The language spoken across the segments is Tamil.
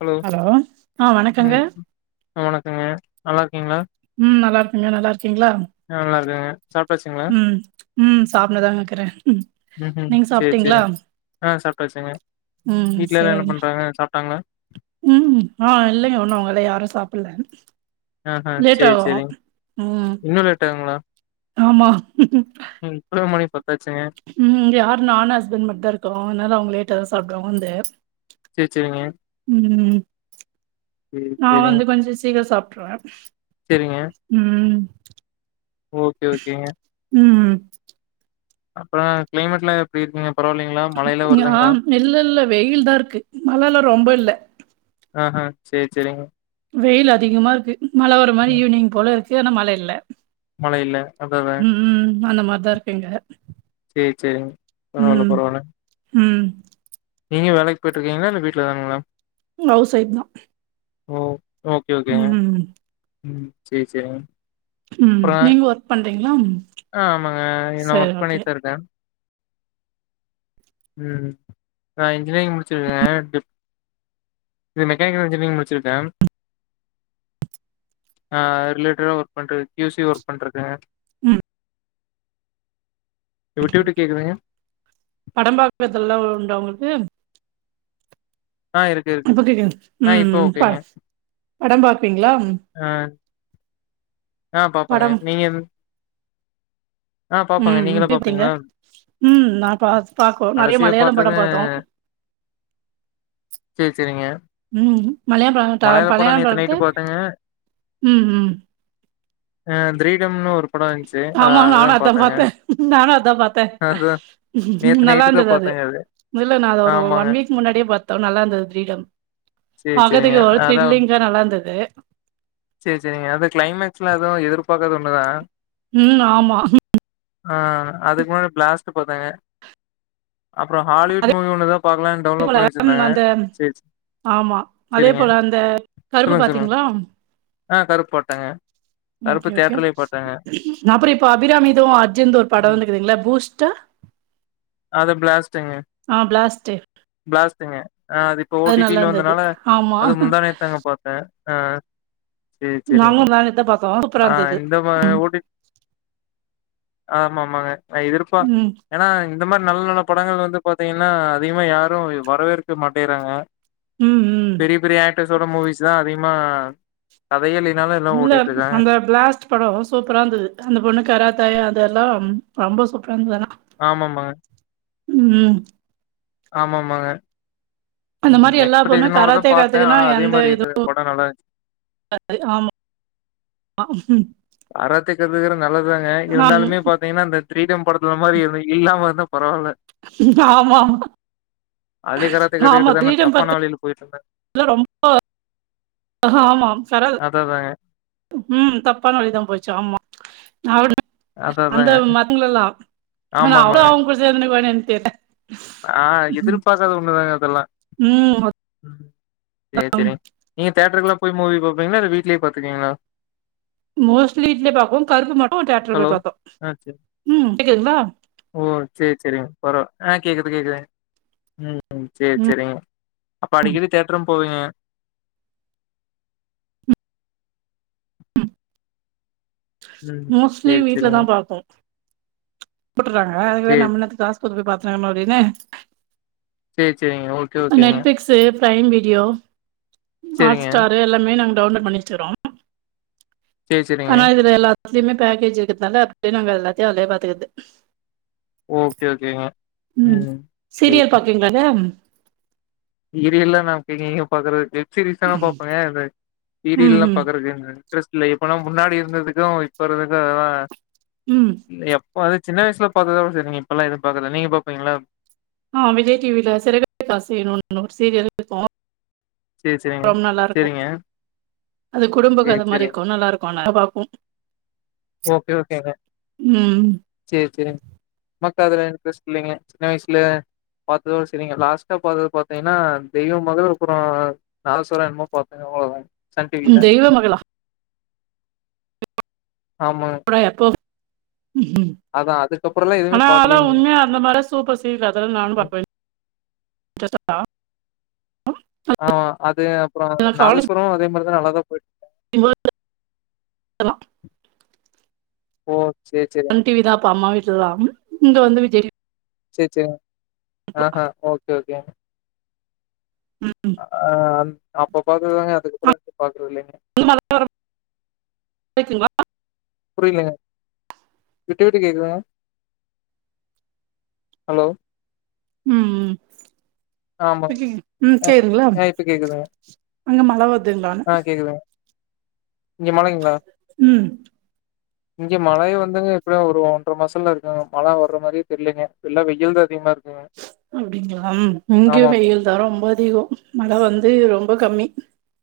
ஹலோ ஆ வணக்கங்க ம் வணக்கங்க நல்லா இருக்கீங்ளா ம் நல்லா இருக்க நீங்க நல்லா இருக்கீங்ளா நல்லா இருக்கங்க சாப்ட்டாச்சுங்களா ம் ம் சாப்ட்னுதாங்க இக்குற ம் ம் சேரி சேரிங் ஆ சாப்ட்டாச்சுங்க ம் வீட்ல எல்லா என்ன சரிங்க பண்றாங்க சாப்டாங்ளா ம் ஆ இல்லைங்க ஒண்ணு அவுங்களா யாரு சாப்பட்ல ஆஹா சேரி சேரிங்க ம் இன்னு லேட்டாகுங்ளா ஆமா இப்பவே மணி பத்தாச்சுங்க ம் யாரு நானு ஹஸ்பண்ட் மட்டுதா இருக்கோ அதனால அவுங்க லேட்டா தா சாப்டுவாங்க வந்து சேரி சேரிங்க ம் சேரி நா வந்து கொஞ்சோ சீக்கர சாப்ட்ருவ செரிங்க ம் ஓகே ஓகேங்க ம் ம் அப்பறோ கிளைமேட்ல்லா எப்டி இருக்குங்க பரவால்லீங்ளா ஆ இல்ல இல்ல வெயில்தா இருக்கு மழல்லா ரொம்ப இல்ல ஆ ஹா செர் செரிங்க வெயில் அதிகமா இருக்கு மழ வர மாரி ம் ஈவினிங் போல இருக்கு ஆனா மழை இல்ல மழ இல்ல அதா அதா உம் உம் அந்த மார்தா இருக்கு இங்க செரி சேரிங்க பரவால பரவாலங்க உம் நீங்க வேலைக்கி போய்ட்டுருக்கீங்களா இல்ல வீட்டுல தானா மேடம் ம் ஹவுஸ் ஒய்ப்தா ஓ ஓகே ஓகே ம் செரி செரிங்க ம் அப்புறோ நீங்க ஒர்க் பண்றீங்களா ஆ ஆமாங்க நா சரி ஒர்க் ஓகே பண்ணிட்தா இருக்கே ம் நா இன்ஜினேரிங் முடிச்சிருக்கே டிப் இது மெக்கானிக்கல் இன்ஜினியரிங் முடிச்சிருக்கே அ ரிலேட்டடா ஒர்க் பண்ற கியூசி ஒர்க் பண்றது ம் ஓகே விட்டு விட்டு ஓகே கேக்குதுங்க படம் பாக்கறதெல்லா உண்டா உங்களுக்கு ஆ இருக்கு ம் இருக்கு புட்டிட் இன் ஆ ம் இப்ப ம் ப ஓகேங்க படம் பாப்பீங்ளா ஆ ஆ பாப்பங்க படம் நீங்க ஆ பாப்பங்க ம் ம் நீங்களா தீப்ட்டி எங்க பாப்பீங்களா ம் நா பா பாக்கோ நறைய கடைசியா மலையாளம் படோ பாத்தது பாத்தோ சேரி சேரிங்க உம் மலைய பழ டா மலையாள படோ பலயாள நேத்து பழுத்து நைட்டு உம் உம் அ திரீடம்னு ஒரு படோ இருந்துச்சு ஆமா நானு அதுதா அதா பாத்தேங்க பாத்தே நானு அதா பாத்தே அதுதா நேத்து நல்லா நைட்டு தா இருந்தது அது பாத்தேங்க இல்ல நா அத ஒரு ஆமாங்க ஒன் வீக் முன்னாடியே பாத்தோம் நல்லா இர்ந்தது த்ரீடம் சேரி சேரிங்க பக்கத்துக்கு ஒரு த்ல்லிங்கா நல்லா இர்ந்தது செரி சேரிங்க அது கிளைமக்ஸ்ல எதுவு எர்பார்காத ஒண்ணுதா உம் ஆமா ஆ அதுக்கு முன்னடி பிளாஸ்ட்டு பாத்தங்க அப்புறோஹாலிவுட் முவி ஒன்னுதா பாக்குவேனு அதே போல அந்த ஆமா அதே சேரிங்க போல அந்த கருப்பு சொல்லுங்க சொல்லுங்க பாத்தீங்களா ஆ கருப்பு போட்டேங்க ஓகே ஓகே அப்புறோ இப்போ அபிராமிது அர்ஜுன்து ஒரு படோ ம் வந்துக்குதுல பூஸ்ட் ட அத பிளாஸ்ட்டுங்க பிளாஸ்ட்டு. பிளாசடுங்க ஆ அது இப்ப நல்லா ஓடிபில இருந்தது. வந்தனால ஆமா. அது முந்தானேது தாங்க பாத்தே சேரி சேரிங்க நாங்களு மேல தா பாத்தோ ஆ இந்த மா ஓ டி பி ஆமாமாங்க எதிர்ப்பா ம். ஏன்னா இந்த மாரி நல்ல நல்ல படங்கள் வந்து பாத்தீங்கன்னா அதிகமா யாரோ வரவேற்க மாட்டுகிறாங்க உம் உம் பெரிய பெரிய ஆக்டர்ஸோட மூவிஸ் தா அதிகமா கதையே இல்லீனாலோ இல்ல அந்த பிளாஸ்ட் படம் சூப்பரா இருந்தது அந்த பொண்ணு கராத்தே அதுல்லாமன ரொம்ப சூப்பரா இருந்ததுதல்லா ஆமா ஆமா உம் ஆமா ஆமாங்க அந்த மாரி எல்லா பொண்ணோ தா கராத்தே பாத்தே காத்துக்குனா ஆனா அதே எந்த மாரி இருந்தது இதுவு படோ நல்லா இருந்துச்சு [inaudible] ஆமா கராத்தே கத்துக்கறது நல்லதுதாங்க ஆனா இருந்தாலுமே பாத் பத்தீங்கனா அந்த கிரீடம் படத்துல மாரி எது இல்லாம இருந்தா பரவால்ல ஆமா ஆமா அதுலயே கராத்தே ஆமா கத்துக்கிட்டு தான கிரீடம் தப்பான வழியில போயிட்டு இருந்தே படத்துல ரொம்ப ஆமா சரல் அதா அதாங்க ம் தப்பான வழிதா போச்சி ஆமா அவளோட அதா அந்த அதாங்க மத்தவங்கள எல்லா ஆனா ஆமா அவுங்க ஆமாங்க அவுங்க கூட சேக்கனு பண்ணியான் தெர்ல ஆ எதிர்பாக்காத ஒண்ணுதாங்க அதெல்லா ம் செரிங்க நீங்க தேட்டருக்குள்ள போய் மூவி பாப்பிங்ளா இல்ல வீட்லியே பாத்துக்குவீங்ளா மோஸ்ட்லி வீட்லயே பாப்போ கருப்பு மட்டு டிராக்டர் போய் ஹலோ பாப் ஆ சேரி பாத்தோ ம் கேக்குதுங்ளா ஓ சேரி சேரிங்க பொரவு ஆ கேக்குது கேக்குது ம் ம் சேர் சேரிங்க அப்ப அடிக்கடி தேட்டரு போவீங்க ம் மோஸ்ட்லி சேரி வீட்ல தா சேரிங்க பாப்போ போட்டற்றாங்க அதுவே சேரி நம்ம என்னாத்துக்கு காசு குடுத்து போய் பாத்துனுக்கனு அப்டின்னு சேரி சேரிங்க ஓகே ஓகேங்க து ப்ரைம் வீடியோ ஹாட் சேரிங்க ஸ்டாரு எல்லாமே நாங்க டவுன்லோட் பண்ணி வச்சறோ சேரி சேரிங்க ஆனா இதுல எல்லாத்துலியுமே பேக்கேஜ் இருக்கற்த்னால அப்டியே நாங்க எல்லாத்தையு அதிலேயே பாத்துக்கிறது ஓகே ஓகேங்க ம் சேரிங்க வேகம் இது இல்ல மேம் நீங்க எங்கெங்கயோ பாக்கறதுக்கு வெப்சிரீஸ் தாங்க ம் பாப்பங்கே இந்த சீரியல்லா ம் பாக்கறதில்லைங்க டிரெஸ்லே இப்ப நம்ம முன்னாடி இருந்ததுக்கு இப்பறதுக்கு அதெல்லா ம் எப்போ அது சின்ன வயசுல பாத்ததோட சேரி நீங்க இப்பலா எது பாக்கல பாப்பீங்ளா ஆ விஜய் டிவில சிறகடிக்க ஆசை ஒன்னு ஙரியல் க்கு சேரி சேரிங்க ரொம்ப நல்லா இருக்கு சேரிங்க அது குடும்ப சேரி கத மாரி சேரிங்க இருக்கு நல்லா இருக்கு நல்லா பாப்போ ஓகே ஓகேங்க ம் சேரி சேரி மத்ததுல இன்ட்ரெஸ்ட் இல்லங்க சின்ன வயசுல பாத்ததோட சேரிங்க லாஸ்ட்டா பாத்தது பாத்தீங்ன்னா தெய்வம் மகள் அப்புறோ நா சொல்ற என்னமோ பாத்தேங்க அவ்ளோதாங்க சன் ம் டிவில தெய்வ மகளா ஆமா தா எப்போ அதுக்கப்புறல்லா எதுவுமே ஆனா அதா பாக்கலைங்க உண்மையக அந்த மாரிலா சூப்பர் சீனு அதெல்லா நானு பாப்பே [inaudible] ஆமா அது அப்புறோ நா காலேஜ் நாதஸ்வரோ அதே மாரிதா நல்லாதா போய்ட்டு [inaudible] ஓ சேரி சேரி சன் டிவி தா அப்ப அம்மா வீட்லலெல்லாம் இங்க வந்து விஜய் சேரி சேரி ஆ ஹா ஓகே ஓகே ம் ம் ஆ அந் அப்ப பாக்குறதாங்க அதுக்கப்புறோ எது பாக்கறதில்லங்க வந்து மலையோரம் [inaudible] ங்ளா புரியலங்க விட்டு விட்டு கேக்குதுங்க ஹலோ ம் ஆமா. ம் அ சேரிங்ளா ஆ இப்ப கேக்குதுங்க. அங்க மழ வருங்கலானு இங்கே மழைங்கலா ம் [inaudible] இங்க மழைய வந்துங்க எப்படியும் ஒரு ஒன்ற மாசம்ல இருக்குங்க மழை வர்ற மாரியே தெரியிலங்க எல்லா வெயில்தா அதிகமா இருக்குங்க அப்டிங்களா இங்கே ஆமாமா. வெயில் தா ரொம்ப அதிகம் மழ வந்து ரொம்ப கம்மி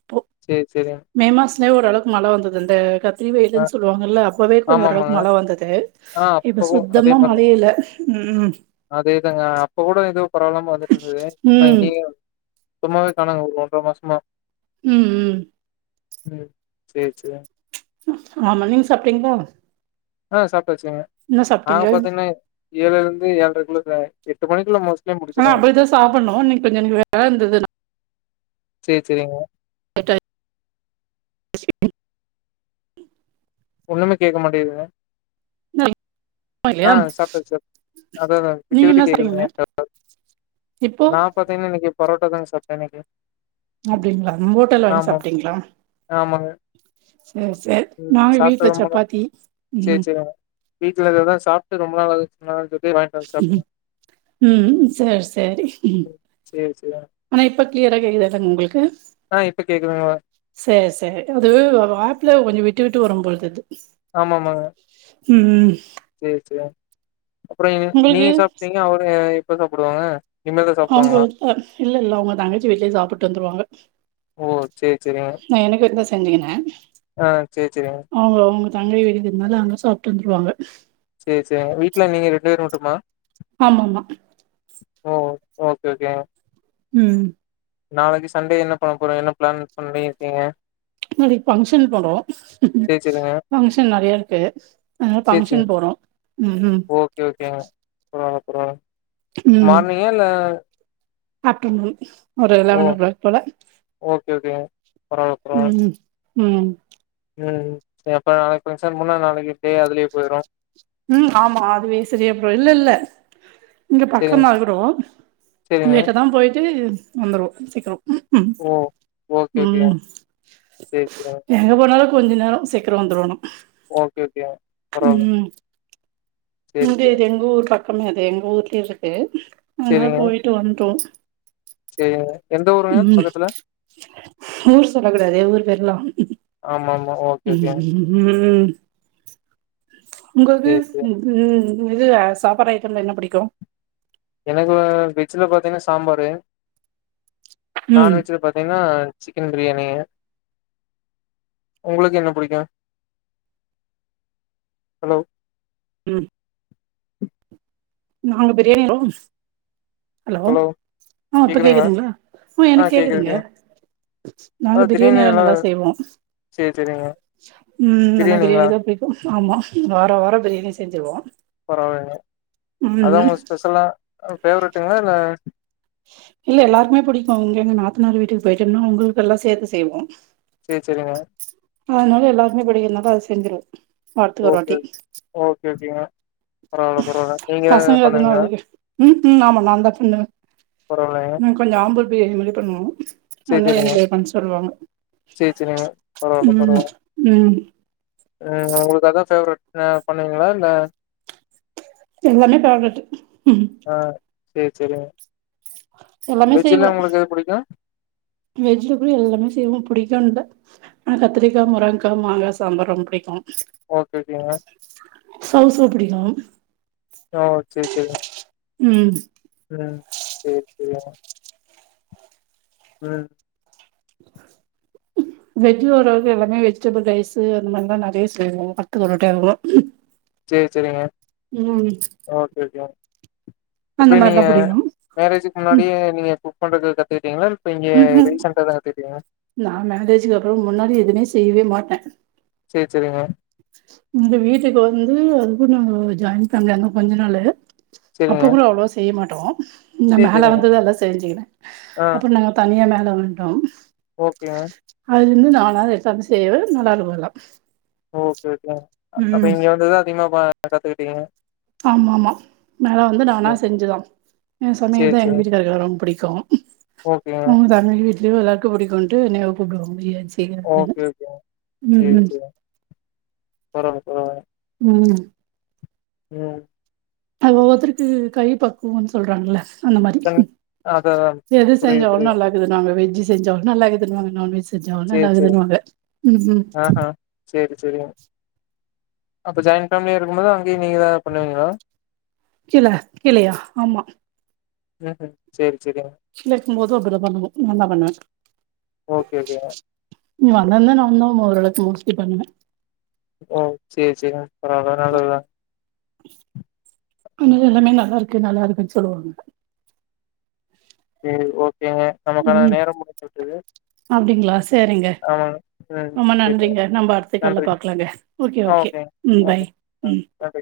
இப்போ சேரி சேரிங்க மே மாசத்துலேயே ஓரளவுக்கு மழ வந்தது இந்த அ கத்திரிவெயிலுன்னு சொல்லுவாங்கல்ல அப்பவே கொஞ்ச ஆமாமாங்க. ஓரளவு மழ வந்தது ஆ இப்ப அப்பவும் அதே சுத்தமா மாரி தான். மழையே இல்ல ம் அதேதாங்க அப்ப கூட ஏதோ பரவலாம வந்துட்டு இருந்தது இப்ப ம் இங்கேயும் சுத்தமாவே காணாங்க ஒரு ஒன்றரை மாசமா ம் ம் ம் சேர் சேரி ஆமா நீங்க சாப்பிட்டீங்களா ஆ சாப்டாச்சுங்க நாங்க சாப்ட்டீங்க பாத்தீங்கன்னா ஏழு இருந்து ஏழரைக்குள்ள எட்டு மணிக்குள்ள மோஸ்லி ஆனா அப்டித்தான் சாப்பிடணும் ஆனா இன்னைக்கு கொஞ்சம் வேலை இருந்தது சேரி சேரிங்க ஸ்கிப்பிங் ஒண்ணுமே கேக்க மட்டேங்குதுங்க ஆ இல்லையா சாப்டாச்சு சாப் அதான் அதான் விட்டு நீங்க விட்டு என்ன கேக்குதுங்க சாப்ட்டீங்கன்ன ஏதோ இப்போ நா பாத்தீங்கன்னா இன்னைக்கு பரோட்டா தாங்க சாப்பிட்டேன் இன்னைக்கு அப்டிங்களா ஓட்டல்ல வாங்கி ஆமா, சாப்புட்டீங்களா ஆமாங்க சேர் சேரி ம். நாங்க வீட்டுல சப்பாத்தி ம் வீட்டுல இததான் சாப்பிட்டு ரொம்ப நாள் ஆகுது சொன்னாங்கன்னு சொல்லி வாங்கிட்டு வந்து சாப்பிட்டேன் ம் சேர் சேரி சேரி சேரியா ஆனா இப்ப கிளியரா கேக்குதாங்க உங்களுக்கு ஆ இப்ப கேக்குதுங்க சேர் சேரி அது ஒரு ஆப்ல கொஞ்சம் விட்டு விட்டு வரும் போல தெரியுது ஆமா ஆமாங்க ம் ம் ம் சேரி சேரி அப்புறம் உங்களுக்கு நீங்க சாப்பிட்டீங்க அவனுக எப்ப சாப்பிடுவாங்க இனிமேல் தான் அவங்க சாப்பிடுவாங்களா? இல்ல இல்ல அவங்க தங்கச்சி வீட்லையே சாப்பிட்டு வந்துருவாங்க ஓ சேரி சேரிங்க நா எனக்கு இருந்த செஞ்சுக்கின்னே ஆ சேரி சேரிங்க அவுங்க அவங்க தங்கை வீடு இருக்கறதுனாலே அங்க சாப்பிட்டு வந்துருவாங்க சேரி சேரிங்க வீட்டுல நீங்க ரெண்டு பேரும் மட்டும்மா ஆமா ஆமா ஓ ஓ ஓகே ஓகே ம் நாளைக்கு சண்டே என்ன பண்ண போறிங் என்ன பிளான் பண்ணியிருக்கீங்க நாளைக்கு பங்க்ஷன் போறோம் சேரி சேரிங்க. பங்க்ஷன் நெறைய இருக்கு அதுனால சேரி சேரி. பங்க்ஷன் போறோம் உம் ம் ஓகே ஓகேங்க பரவாயில்ல பரவாயில்ல மார்னிங்கா இல்லே ஆஃப்டநூன் ஒரு ஓ லெவன் னோ கிளாக் போல ஓகே ஓகேங்க. பரவால்ல பரவால்ல. ம் ம் ம் சேரி அப்றோ நாளைக்கு ஃபங்க்ஷன் பேன்னா நாளைக்கு டே அதுலயே போயிரும் ம் ஆமா அதுவே சரியாபோவும் இல்ல இல்ல இங்கே சரிங்க பக்கந்தான் இருக்கிறோம் சரிங்க. லோட்ட தான் போயிட்டு வந்துருவோம் சீக்கிரோ ஓ ஓகே ம் ஓகேங் சேரிங்க எங்க போனாலும் கொஞ்ச நேரம் சீக்கிரம் வந்துடுணும் ஓகே ஓகேங்க பரவால்ல. ம் மு சேரி சேரிங்க. இது எங்க ஊர் பக்கமே அது எங்க ஊர்லயே இருக்குது அதனால போயிட்டு வந்துருவோம் செ எந்த ஊருங்க பக்கத்துல ஊர் சொல்ல கூடாது எங்க ஊர் பெர்ல்லா ஆமாம் ம் உங்களுக்கு சேரி சேரி. இது சாப்பாடு ஐட்டோம்ல என்ன பிடிக்கோ எனக்கு வெஜ்ஜில பாத்தீங்கன்னா சாம்பாரு நான் ம் வெஜ்ஜில பாத்தீங்கன்னா சிக்கன் பிரியாணிங்க உங்களுக்கு என்ன பிடிக்கு ஹலோ ம் நாங்க பிரியாணி ஹலோ ஆ இப்ப கேக்குதுங்களா ஆ எனக்கு கேக்குதுங்க நாங்க அதா திடீர்னு பிரியாணில்லா எல்லா நல்லா செய்வோ சேரி சேரிங்க ம் நா பிரியாணிங்களா பிரியாணி தா புடி ஆமா வாரோ வாரோ பிரியாணி செஞ்சிடுவோ பரவா இல்லைங்க அதா உங்களுக்கு ஸ்பெஷலா ஃபேவரட்டுங்களா இல்ல இல்ல எல்லாருமே பிடிக்கோ உங்க எங்க நாத்தனாரு வீட்டுக்கு போயிட்டோம்னா உங்களுக்க எல்லா சேத்து செய்வோ செரி செரிங்க அதனால எல்லாருக்குமே பிடிக்கனாலே அது செஞ்சிருவோ வாரத்துக்கு ஓ ஒரு ஓகே வாட்டி ஓகே ஓகே ஓகேங்க பரவாயில்ல பரவால்ல நீங்க ஏதாவ பசங்க பண்ணுவீங்களா அதுனால ம் ம் ஆமா நா தா பண்ணுவே பரவாயில்லைங்க கொஞ்சோ ஆம்பூர் பிரியாணி மாரி பண்ணுவோ சேரி நல்லா சேரிங்க [unintelligible] பண்ண சொல்லுவாங்க சேரி சேரிங்க பரவால்ல ம் பரவால்ல ம் ம் உங்களுக்கு அதா பேவரட் பண்ணீவிங்களா இல்ல எல்லாமே பேவரெட் ஆ செரி செரிங்க எல்லாமே செய்வோ வெஜ்ல்லா உங்களுக்கு எது புடிக்கோ வெஜ்ல கூட எல்லாமே செய்வோ புடிக்கோ இல்ல ஆ கத்திரிக்கா முருங்கக்கா மாங்கா சாம்பார் ரொம்ப புடிக்கோ ஓகே ஓகேங்க சௌசௌ புடிக்கோ ஆ செரி செரி ம் ம் செரி செரிங்க ம் வெஜ் ஓரளவுக்கு எல்லாமே வெஜிடபிள் ரைஸு அந்த மாரி தா நெறைய செய்வோங்க வாரத்துக்கு ஒரு டைமு செர் செரிங்க ஓகே ஓகே அந்த எப்டி நீங்க மாரிலா புடிக்கு மேரேஜ்க்கு ம் முன்னாடியே நீங்க குக் பண்றது கத்துக்கிட்டீங்களா இல்ல இப்ப இங்க ரீசண்டா தா கத்துக்கிட்டீங்களா நான் மேரேஜக்கு அப்பறோ முன்னாடி எதுவுமே செய்யவே மாட்ட சேர் செரிங்க இந்த வீட்டுக்கு வந்து [unintelligible] நா ஜாயின் ஃபேமலியாந்தோ கொஞ்ச நாளு அப்போ சரிங்க. கூட அவ்ளோவா செய்ய மாட்டோ இந்த சரி, மேல சரிங்க. வந்துதா எல்லா தெரிஞ்சுகின்ன ஆ. அப்ப நா தனியா மேல வண்ட்டோ ஓகேங்க அதிலிந்து நாளாது எட்டாது [unintelligible] ஓ ஓகே ஓகே அப்ப இங்க வந்துதா அதிகமா பா கத்துக்கிட்டீங்க ஆமாம்மா மேலா வந்து நானா சரி, செஞ்சு தா என் சமையல் சரி, தா எங் சரி. வீட்க் காருக்கு ரொம்ப பிடிக்கு ஓகேங்க. உங்க [unintelligible] வீ்ட்லயே எல்லாருக்கு புடிக்கும்ன்ட்டு என்னைய கூப்டுவாங்க பிரியன் செய் ஓகே ஓகேங்க சேர் செரிங்க பரவாயில்ல பரவாயில்ல ம் ம் அது ஒவ்வொத்தருக்கு கை பக்குவம்ன்னு சொல்றாங்கள அந்த மாரி கண் அதான், அதான். எது புரியுது, செஞ்சலு புரியுது. நல்லா அது நாங்க வெஜ்ஜூ செஞ்சலு நல்லாக்குதுன்வாங்க நான்வெஜ் செஞ்சலு சரி, நல்லாக்குதுன்வாங்க ம் ம் சேரி செரி அப்ப ஜாயண்ட்ஃபேலியா இருக்கம் போது அங்கய நீங்கத கீழ கீழயா ஆமா ம் செரி செரிங்க கீழருக்கும் போது அப்டிதா பண்ணனு நான்தா பண்ணுவ ஓகே, ஓகேங்க. [unintelligible] ஓரளவுக்கு முடிச்சுட்டு பண்ணுவ ஓ செரி செரி [unintelligible] நல்லதுதா ஆன ம். எல்லாமே நல்லா இருக்கு நல்லா இருக்குன்னு சொல்லுவாங்க ம் ஓகேங்க நமக்கான ம் நேரம் முடிந்துவிட்டது அப்டிங்களா செரிங்க ம். ரொம்ப சரிங்க. நன்றிங்க நம்ம அடுத்துக்கால்ல நன்றி. பாக்கலாங்க ஓகே ஆ ஓகே ஓகேங்க. ம் ஓகே. பாய் ஆ ம் நன்றி.